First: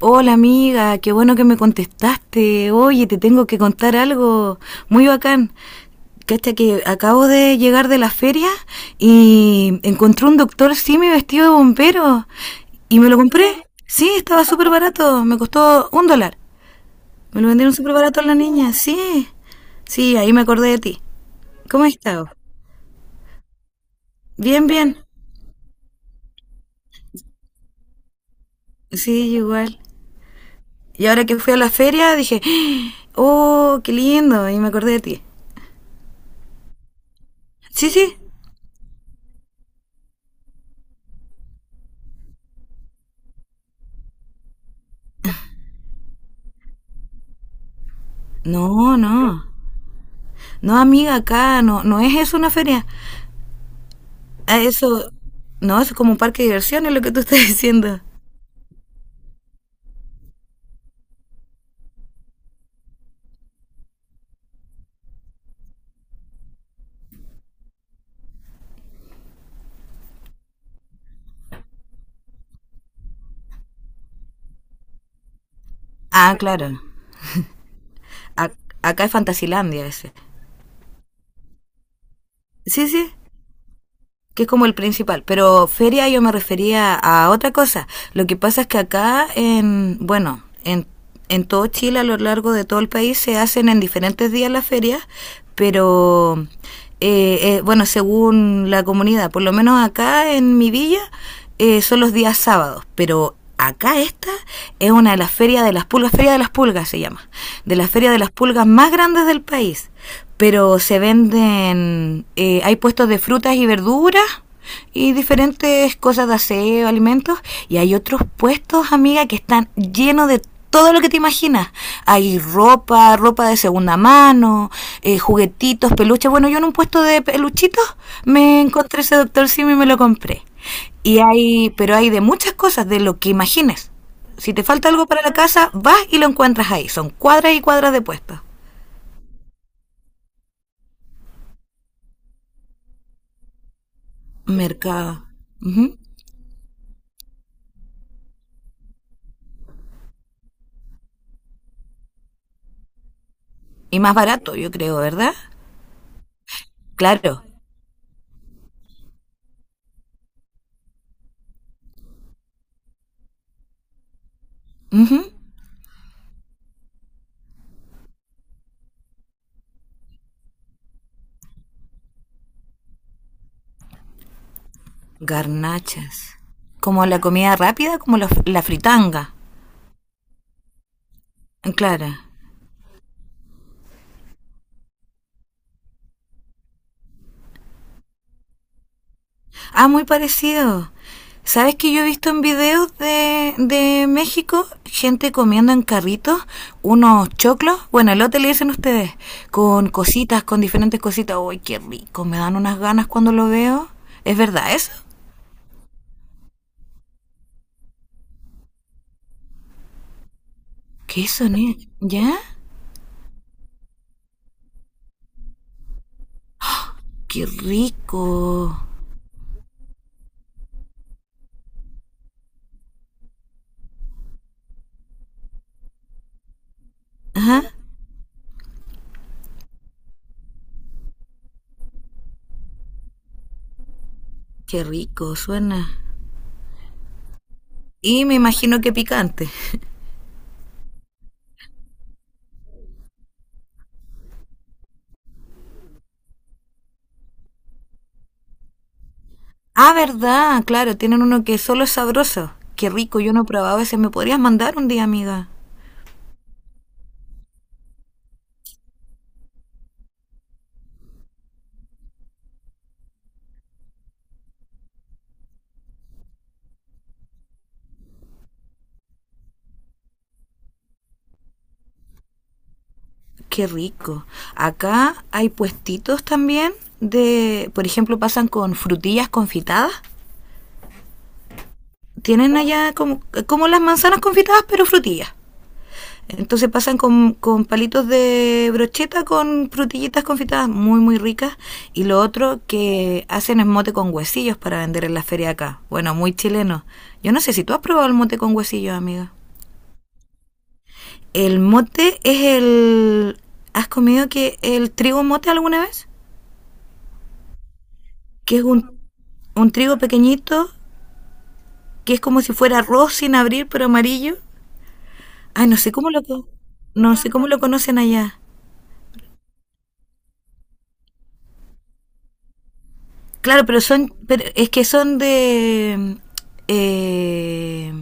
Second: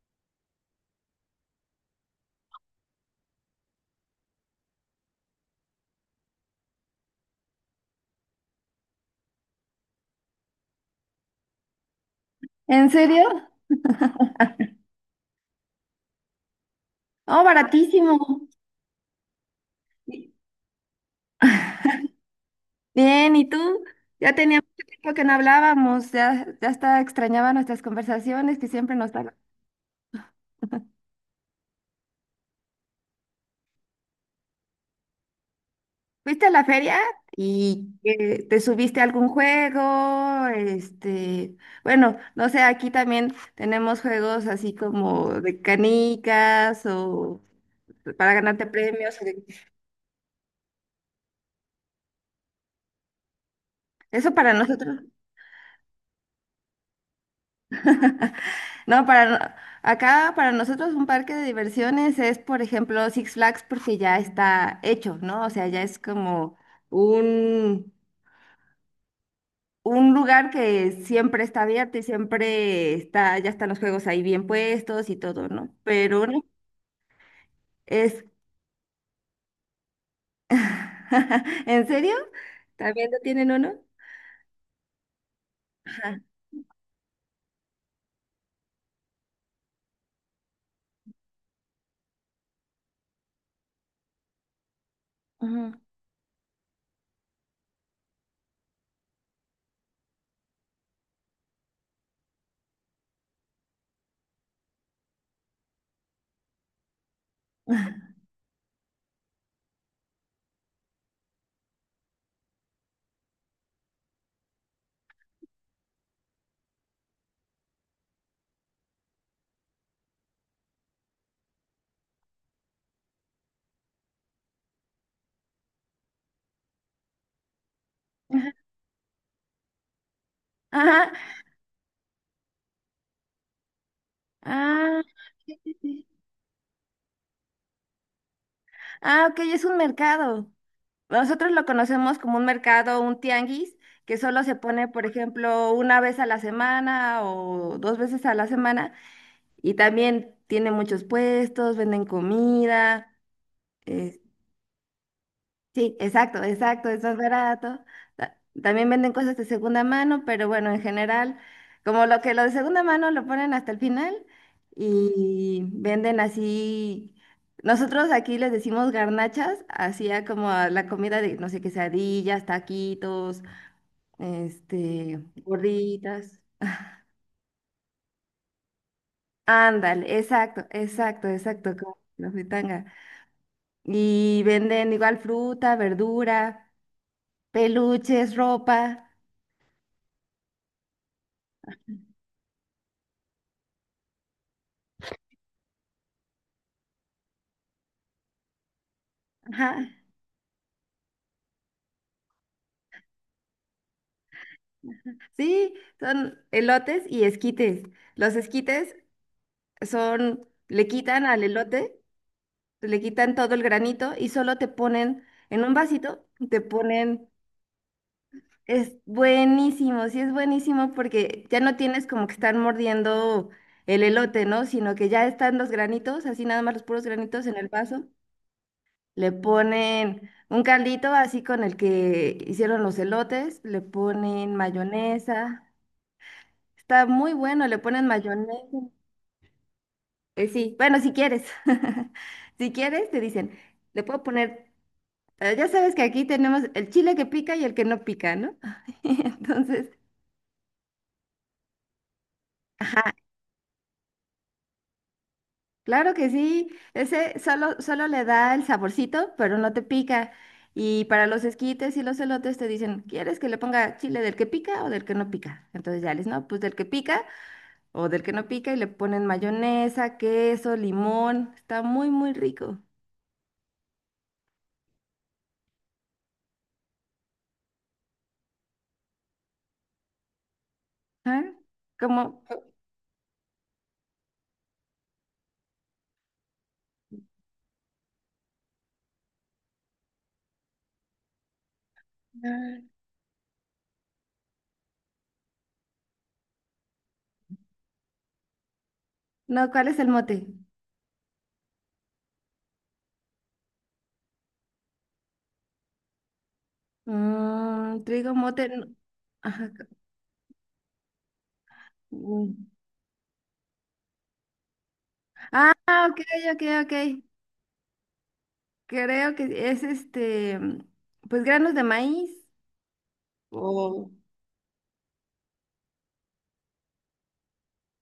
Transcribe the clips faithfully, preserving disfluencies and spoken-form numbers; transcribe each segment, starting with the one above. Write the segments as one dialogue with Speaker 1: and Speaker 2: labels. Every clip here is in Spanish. Speaker 1: Hola amiga, qué bueno que me contestaste. Oye, te tengo que contar algo muy bacán. Cacha que acabo de llegar de la feria y encontré un doctor Simi vestido de bombero
Speaker 2: ¿En
Speaker 1: y me lo
Speaker 2: serio?
Speaker 1: compré. Sí, estaba súper barato, me costó un dólar. Me
Speaker 2: Oh,
Speaker 1: lo vendieron súper
Speaker 2: baratísimo.
Speaker 1: barato a la niña, sí. Sí, ahí me acordé de ti. ¿Cómo has estado?
Speaker 2: Bien, ¿y tú? Ya tenía
Speaker 1: Bien,
Speaker 2: mucho
Speaker 1: bien.
Speaker 2: tiempo que no hablábamos, ya, ya hasta extrañaba nuestras conversaciones que siempre nos
Speaker 1: Sí,
Speaker 2: daban.
Speaker 1: yo igual. Y ahora que fui a la feria dije, oh, qué lindo, y me acordé de ti.
Speaker 2: ¿Fuiste a la feria
Speaker 1: Sí,
Speaker 2: y
Speaker 1: sí.
Speaker 2: eh, te subiste a algún juego? Este, bueno, no sé, aquí también tenemos juegos así como de canicas o para ganarte
Speaker 1: No,
Speaker 2: premios, o
Speaker 1: no.
Speaker 2: de-
Speaker 1: No, amiga, acá no, no es eso una feria.
Speaker 2: Eso para
Speaker 1: Ah,
Speaker 2: nosotros.
Speaker 1: eso, no, eso es como un parque de diversiones lo que tú estás diciendo.
Speaker 2: No, para no- Acá para nosotros un parque de diversiones es, por ejemplo, Six Flags, porque ya está hecho, ¿no? O sea, ya es como un, un lugar que siempre está abierto y siempre está, ya están los juegos ahí bien puestos y todo, ¿no? Pero
Speaker 1: Ah,
Speaker 2: uno
Speaker 1: claro.
Speaker 2: es,
Speaker 1: Ac- Acá es Fantasilandia ese.
Speaker 2: ¿en serio?
Speaker 1: Sí,
Speaker 2: ¿También
Speaker 1: sí,
Speaker 2: lo tienen uno?
Speaker 1: que es como el principal, pero feria
Speaker 2: Ajá.
Speaker 1: yo me refería a otra cosa. Lo que pasa es que acá, en, bueno, en, en todo Chile, a lo largo de todo el país, se hacen en diferentes días las ferias,
Speaker 2: Ujú.
Speaker 1: pero eh, eh, bueno, según la comunidad, por lo menos acá en mi villa, eh, son los días sábados, pero acá esta es una de las ferias de las pulgas, Feria de las Pulgas se llama, de las ferias de las pulgas más grandes del país. Pero se venden, eh, hay puestos de frutas y verduras y diferentes cosas de aseo, alimentos, y hay otros puestos, amiga, que están llenos de todo lo que te imaginas. Hay ropa, ropa de segunda mano, eh, juguetitos, peluches. Bueno, yo en un puesto de peluchitos me encontré ese doctor Simi y me lo compré.
Speaker 2: Ajá.
Speaker 1: Y hay, pero hay de muchas cosas, de lo que imagines. Si te falta
Speaker 2: Ah,
Speaker 1: algo para la
Speaker 2: sí,
Speaker 1: casa,
Speaker 2: sí,
Speaker 1: vas
Speaker 2: sí.
Speaker 1: y lo encuentras ahí. Son cuadras y cuadras de puestos.
Speaker 2: Ah, ok, es un mercado. Nosotros lo conocemos como un mercado, un tianguis, que solo se pone, por
Speaker 1: Mercado.
Speaker 2: ejemplo,
Speaker 1: Ujú.
Speaker 2: una vez a la semana o dos veces a la semana. Y también tiene muchos puestos, venden comida,
Speaker 1: Y más
Speaker 2: eh,
Speaker 1: barato, yo creo, ¿verdad?
Speaker 2: sí, exacto, exacto, es más
Speaker 1: Claro.
Speaker 2: barato. Ta- También venden cosas de segunda mano, pero bueno, en general, como lo que lo de segunda mano lo ponen hasta el final
Speaker 1: Ujú.
Speaker 2: y venden así. Nosotros aquí les decimos garnachas, hacía como a la comida de, no sé, quesadillas, taquitos, este,
Speaker 1: Garnachas.
Speaker 2: gorditas.
Speaker 1: Como la comida rápida, como la, la fritanga.
Speaker 2: Ándale, exacto, exacto, exacto, como
Speaker 1: Claro.
Speaker 2: la fritanga. Y venden igual fruta, verdura, peluches, ropa.
Speaker 1: Ah, muy parecido. ¿Sabes que yo he visto en videos de, de México gente comiendo en carritos unos choclos? Bueno, elote le dicen ustedes,
Speaker 2: Ajá.
Speaker 1: con cositas, con diferentes cositas. ¡Uy, qué rico! Me dan unas ganas cuando lo veo. ¿Es verdad eso?
Speaker 2: Sí, son elotes y esquites. Los esquites son, le quitan
Speaker 1: ¿Qué
Speaker 2: al
Speaker 1: son? eh?
Speaker 2: elote,
Speaker 1: ¿Ya?
Speaker 2: le quitan todo el granito y solo te ponen en un vasito, te ponen,
Speaker 1: ¡Qué rico!
Speaker 2: es buenísimo, sí es buenísimo porque ya no tienes como que estar mordiendo el elote, ¿no? Sino que ya están los granitos, así nada más los puros granitos en
Speaker 1: Ajá,
Speaker 2: el vaso. Le ponen un caldito así con el que hicieron los elotes, le ponen
Speaker 1: qué rico,
Speaker 2: mayonesa.
Speaker 1: suena.
Speaker 2: Está muy bueno, le ponen
Speaker 1: Y me
Speaker 2: mayonesa.
Speaker 1: imagino que picante.
Speaker 2: Eh, sí, bueno, si quieres, si quieres, te dicen, le puedo poner, eh, ya sabes que aquí tenemos el chile que pica y el que no pica, ¿no? Entonces,
Speaker 1: Ah, ¿verdad? Claro, tienen uno que solo es sabroso. ¡Qué
Speaker 2: ajá,
Speaker 1: rico! Yo no he probado ese. ¿Me podrías mandar un día, amiga?
Speaker 2: claro que sí, ese solo, solo le da el saborcito, pero no te pica. Y para los esquites y los elotes te dicen, ¿quieres que le ponga chile del que pica o del que no pica? Entonces ya les, no, pues del que pica o del que no pica, y le ponen mayonesa, queso, limón, está muy, muy rico.
Speaker 1: Qué rico. Acá hay puestitos también de, por ejemplo, pasan con frutillas confitadas.
Speaker 2: ¿Ah? Como,
Speaker 1: Tienen allá como, como las manzanas confitadas, pero frutillas. Entonces pasan con, con palitos de brocheta con frutillitas confitadas muy, muy ricas. Y lo otro que hacen es mote con huesillos para vender en la feria acá. Bueno, muy chileno. Yo no sé si tú has probado el mote con huesillos, amiga.
Speaker 2: no, ¿cuál es el mote?
Speaker 1: El mote es el... ¿Has comido que el trigo mote alguna vez?
Speaker 2: Mm, trigo
Speaker 1: Que es
Speaker 2: mote. no-
Speaker 1: un, un
Speaker 2: Ajá, ca-
Speaker 1: trigo pequeñito, que es como si
Speaker 2: mm.
Speaker 1: fuera arroz sin abrir, pero amarillo. Ay,
Speaker 2: Ah,
Speaker 1: no sé cómo
Speaker 2: ok,
Speaker 1: lo,
Speaker 2: ok,
Speaker 1: no
Speaker 2: ok.
Speaker 1: sé cómo lo conocen allá.
Speaker 2: Creo que es este, mm, pues granos de maíz.
Speaker 1: Claro, pero
Speaker 2: O.
Speaker 1: son, pero es que son de, eh,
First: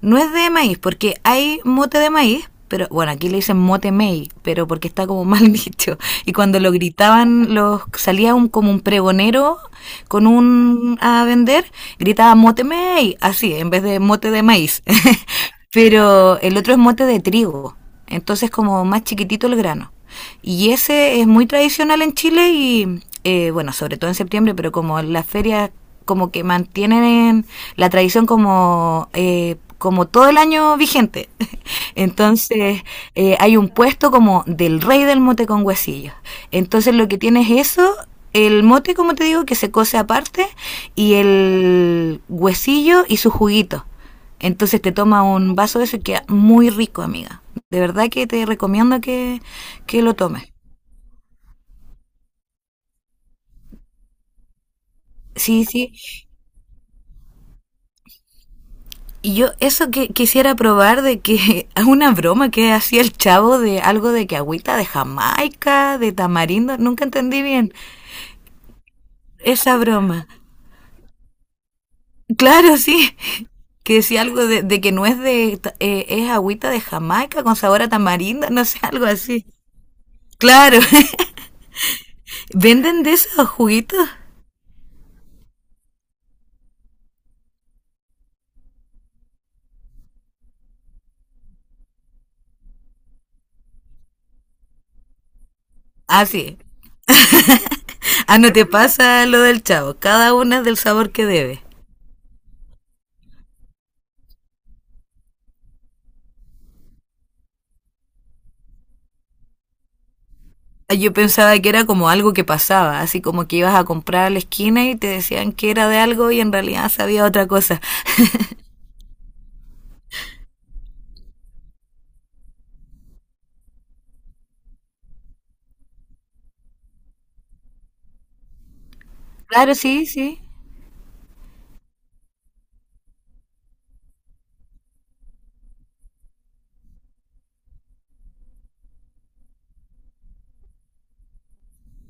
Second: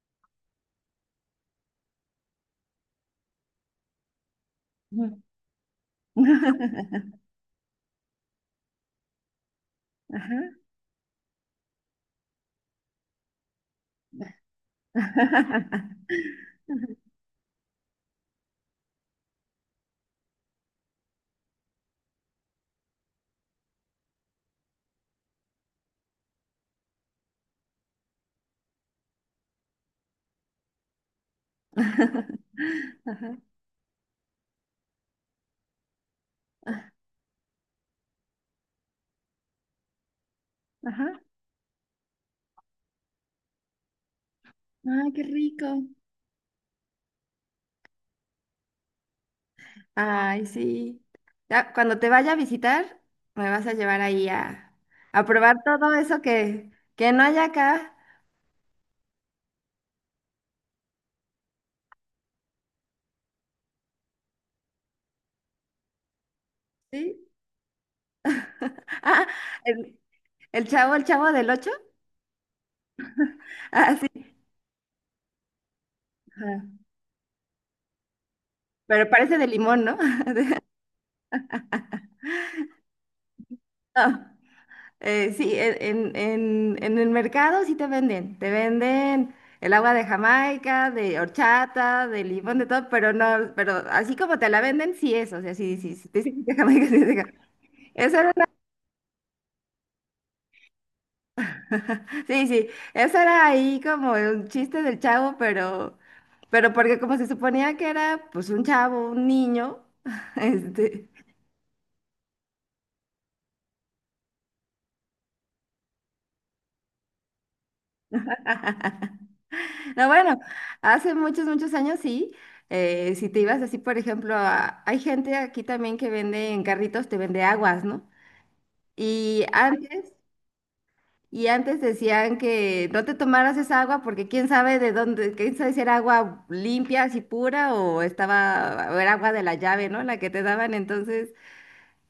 Speaker 1: no es de maíz, porque hay mote de maíz, pero bueno, aquí le dicen mote mei, pero porque está
Speaker 2: Ujú.
Speaker 1: como mal dicho. Y cuando lo gritaban, los salía un, como un pregonero con
Speaker 2: Ajá.
Speaker 1: un a vender, gritaba mote mei, así, en vez de mote de maíz. Pero el otro es mote de trigo. Entonces como más chiquitito el grano. Y ese es muy tradicional en Chile y, eh, bueno, sobre todo en septiembre, pero como las ferias como que mantienen la tradición como... Eh, como todo el año vigente. Entonces, eh, hay un puesto como del rey del mote con huesillos. Entonces, lo que tienes es eso, el mote, como te digo, que se cose aparte,
Speaker 2: Ajá.
Speaker 1: y el huesillo y su juguito. Entonces te
Speaker 2: Ay, qué
Speaker 1: toma un
Speaker 2: rico.
Speaker 1: vaso de eso y queda muy rico, amiga. De verdad que te recomiendo que, que lo
Speaker 2: Ay,
Speaker 1: tomes.
Speaker 2: sí. Ya, cuando te vaya a visitar, me vas a llevar ahí a, a probar
Speaker 1: Sí, sí.
Speaker 2: todo eso que, que no hay acá.
Speaker 1: Y yo eso que quisiera probar de que una broma que hacía el chavo de algo de que agüita de Jamaica, de tamarindo, nunca
Speaker 2: ¿Sí?
Speaker 1: entendí bien
Speaker 2: Ah,
Speaker 1: esa
Speaker 2: el,
Speaker 1: broma.
Speaker 2: el chavo, el chavo del ocho.
Speaker 1: Claro, sí. Que
Speaker 2: Ah, sí.
Speaker 1: decía algo de, de que no es de, ta- eh, es agüita
Speaker 2: Ajá.
Speaker 1: de Jamaica con sabor a tamarindo, no sé, algo
Speaker 2: Pero parece
Speaker 1: así.
Speaker 2: de limón, ¿no? De-
Speaker 1: Claro. ¿Venden de esos juguitos?
Speaker 2: no. Eh, sí, en, en- en- en el mercado sí te venden, te venden el agua de Jamaica, de horchata, de limón, de todo, pero no, pero así como te la venden, sí es, o sea, sí, sí, sí, te
Speaker 1: Ah,
Speaker 2: dicen que de
Speaker 1: sí.
Speaker 2: Jamaica, sí, es de Jamaica. Eso era
Speaker 1: Ah,
Speaker 2: una-
Speaker 1: no te pasa lo del chavo. Cada una es del sabor que debe.
Speaker 2: sí, sí, eso era ahí como un chiste del chavo, pero, pero porque como se suponía que era pues un chavo, un niño,
Speaker 1: Ah,
Speaker 2: este...
Speaker 1: yo pensaba que era como algo que pasaba, así como que ibas a comprar a la esquina y te decían que era de algo y en realidad sabía otra cosa.
Speaker 2: No, bueno, hace muchos, muchos años sí. eh, si te ibas así, por ejemplo, a- hay gente aquí también que vende en carritos, te vende aguas, ¿no? Y
Speaker 1: Claro, sí,
Speaker 2: antes,
Speaker 1: sí.
Speaker 2: y antes decían que no te tomaras esa agua porque quién sabe de dónde, quién sabe si era agua limpia, así pura o estaba, o era agua de la llave, ¿no? La que te daban. Entonces,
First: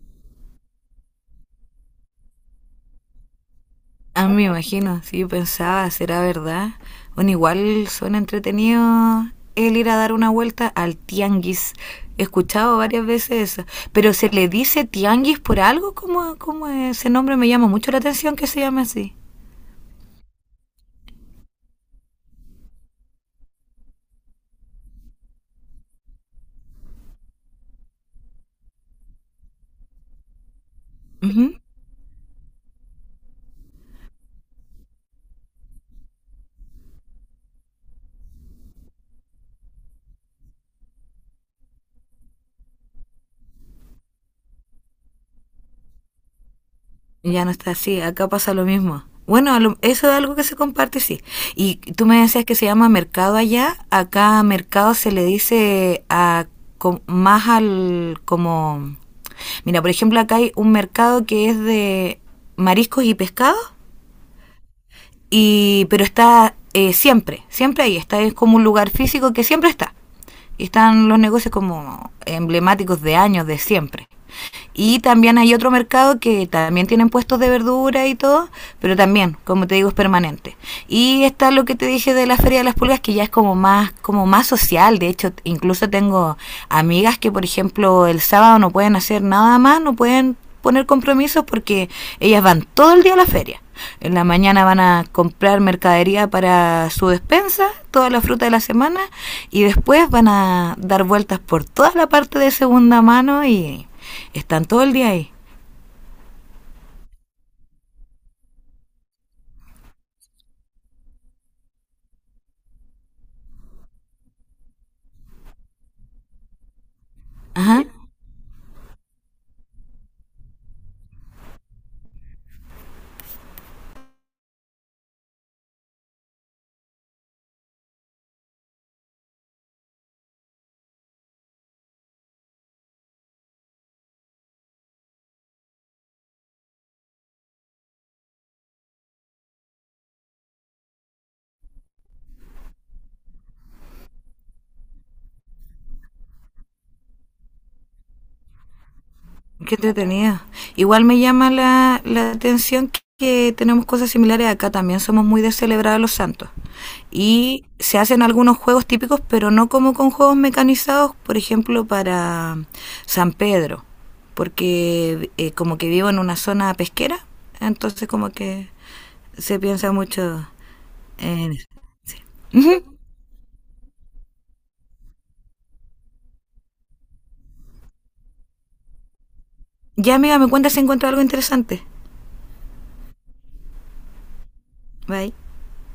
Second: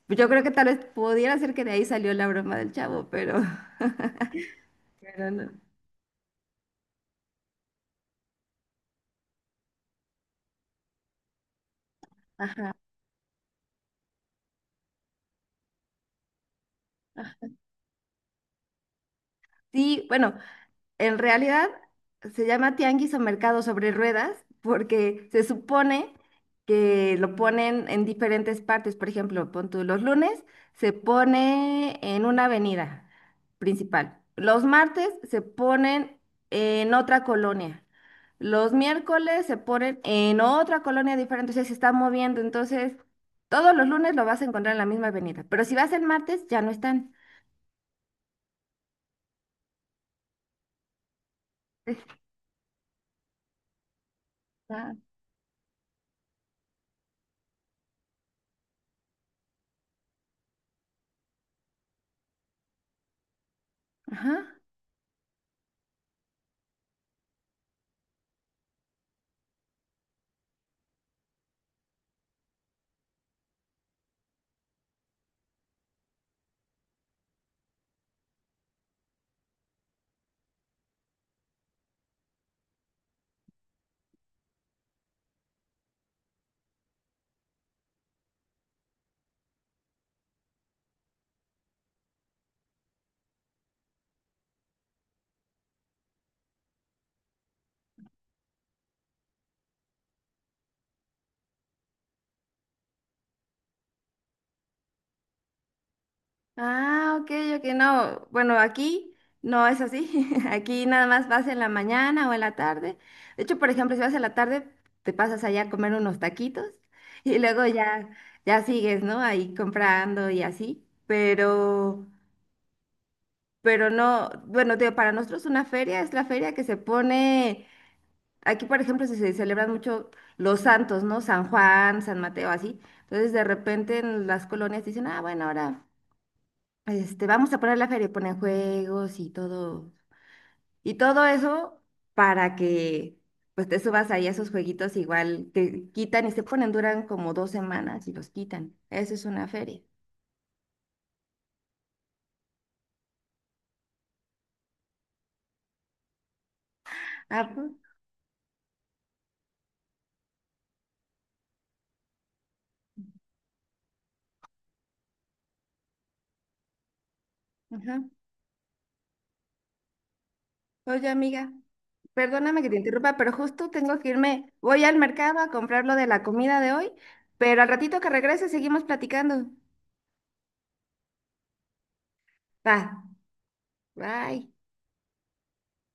Speaker 2: pues yo creo que tal vez pudiera ser que de ahí salió la broma del chavo, pero,
Speaker 1: Ah, me imagino. Sí, yo
Speaker 2: pero no.
Speaker 1: pensaba, ¿será verdad? Bueno, igual suena entretenido el ir a dar una vuelta al tianguis. He
Speaker 2: Ajá.
Speaker 1: escuchado varias veces eso. Pero ¿se le dice tianguis por algo? ¿Como ese nombre me llama mucho la atención que se llame así?
Speaker 2: Sí, bueno, en realidad se llama tianguis o mercado sobre ruedas porque se supone que lo ponen en diferentes partes. Por ejemplo, pon tú, los lunes se
Speaker 1: Ujú.
Speaker 2: pone en una avenida principal. Los martes se ponen en otra colonia. Los miércoles se ponen en otra colonia diferente. O sea, se está moviendo. Entonces, todos los lunes lo vas a encontrar en la misma avenida. Pero si vas el martes, ya no están.
Speaker 1: Ya no está así, acá pasa lo mismo. Bueno, lo- eso es algo que se comparte, sí. Y tú me decías que se llama mercado allá, acá mercado
Speaker 2: Está-
Speaker 1: se le dice a, com- más al como... Mira, por ejemplo, acá hay un mercado que es de mariscos y pescados,
Speaker 2: Ajá.
Speaker 1: y, pero está eh, siempre, siempre ahí, está, es como un lugar físico que siempre está. Y están los negocios como emblemáticos de años, de siempre. Y también hay otro mercado que también tienen puestos de verdura y todo, pero también, como te digo, es permanente. Y está lo que te dije de la Feria de las Pulgas, que ya es como más, como más social. De hecho, incluso tengo amigas que, por ejemplo, el sábado no pueden hacer nada más, no pueden poner compromisos porque ellas van todo el día a la feria. En la mañana van a comprar mercadería para su despensa, toda la fruta de la semana, y después van a dar vueltas por toda la parte de segunda mano y están todo el día ahí.
Speaker 2: Ah, ok, ok, no. Bueno, aquí no es así. Aquí nada más vas en la mañana o en la tarde. De hecho, por ejemplo, si vas en la tarde, te pasas allá a comer unos taquitos y luego
Speaker 1: Ajá.
Speaker 2: ya, ya sigues, ¿no? Ahí comprando y así. Pero, pero no, bueno, te digo, para nosotros una feria es la feria que se pone. Aquí, por ejemplo, se, se celebran mucho los santos, ¿no? San Juan, San Mateo, así. Entonces, de repente en las colonias dicen, ah, bueno, ahora. Este, vamos a parar la feria y ponen juegos y todo, y todo eso para que pues te subas ahí a esos jueguitos igual te quitan y se ponen, duran como dos semanas y los quitan. Eso es una
Speaker 1: Qué
Speaker 2: feria.
Speaker 1: entretenido. Igual me llama la, la atención que, que tenemos cosas similares acá. También somos muy de celebrar a los santos.
Speaker 2: Ah,
Speaker 1: Y
Speaker 2: pues,
Speaker 1: se hacen algunos juegos típicos, pero no como con juegos mecanizados, por ejemplo, para San Pedro. Porque eh, como que vivo en una zona pesquera,
Speaker 2: ajá.
Speaker 1: entonces como que se piensa mucho
Speaker 2: Oye,
Speaker 1: en
Speaker 2: amiga,
Speaker 1: eso.
Speaker 2: perdóname que te
Speaker 1: Ujú.
Speaker 2: interrumpa, pero justo tengo que irme. Voy al mercado a comprar lo de la comida de hoy, pero al ratito que regrese seguimos platicando.
Speaker 1: Ya, amiga, me cuenta si encuentro algo interesante.
Speaker 2: Va, bye.
Speaker 1: Bye.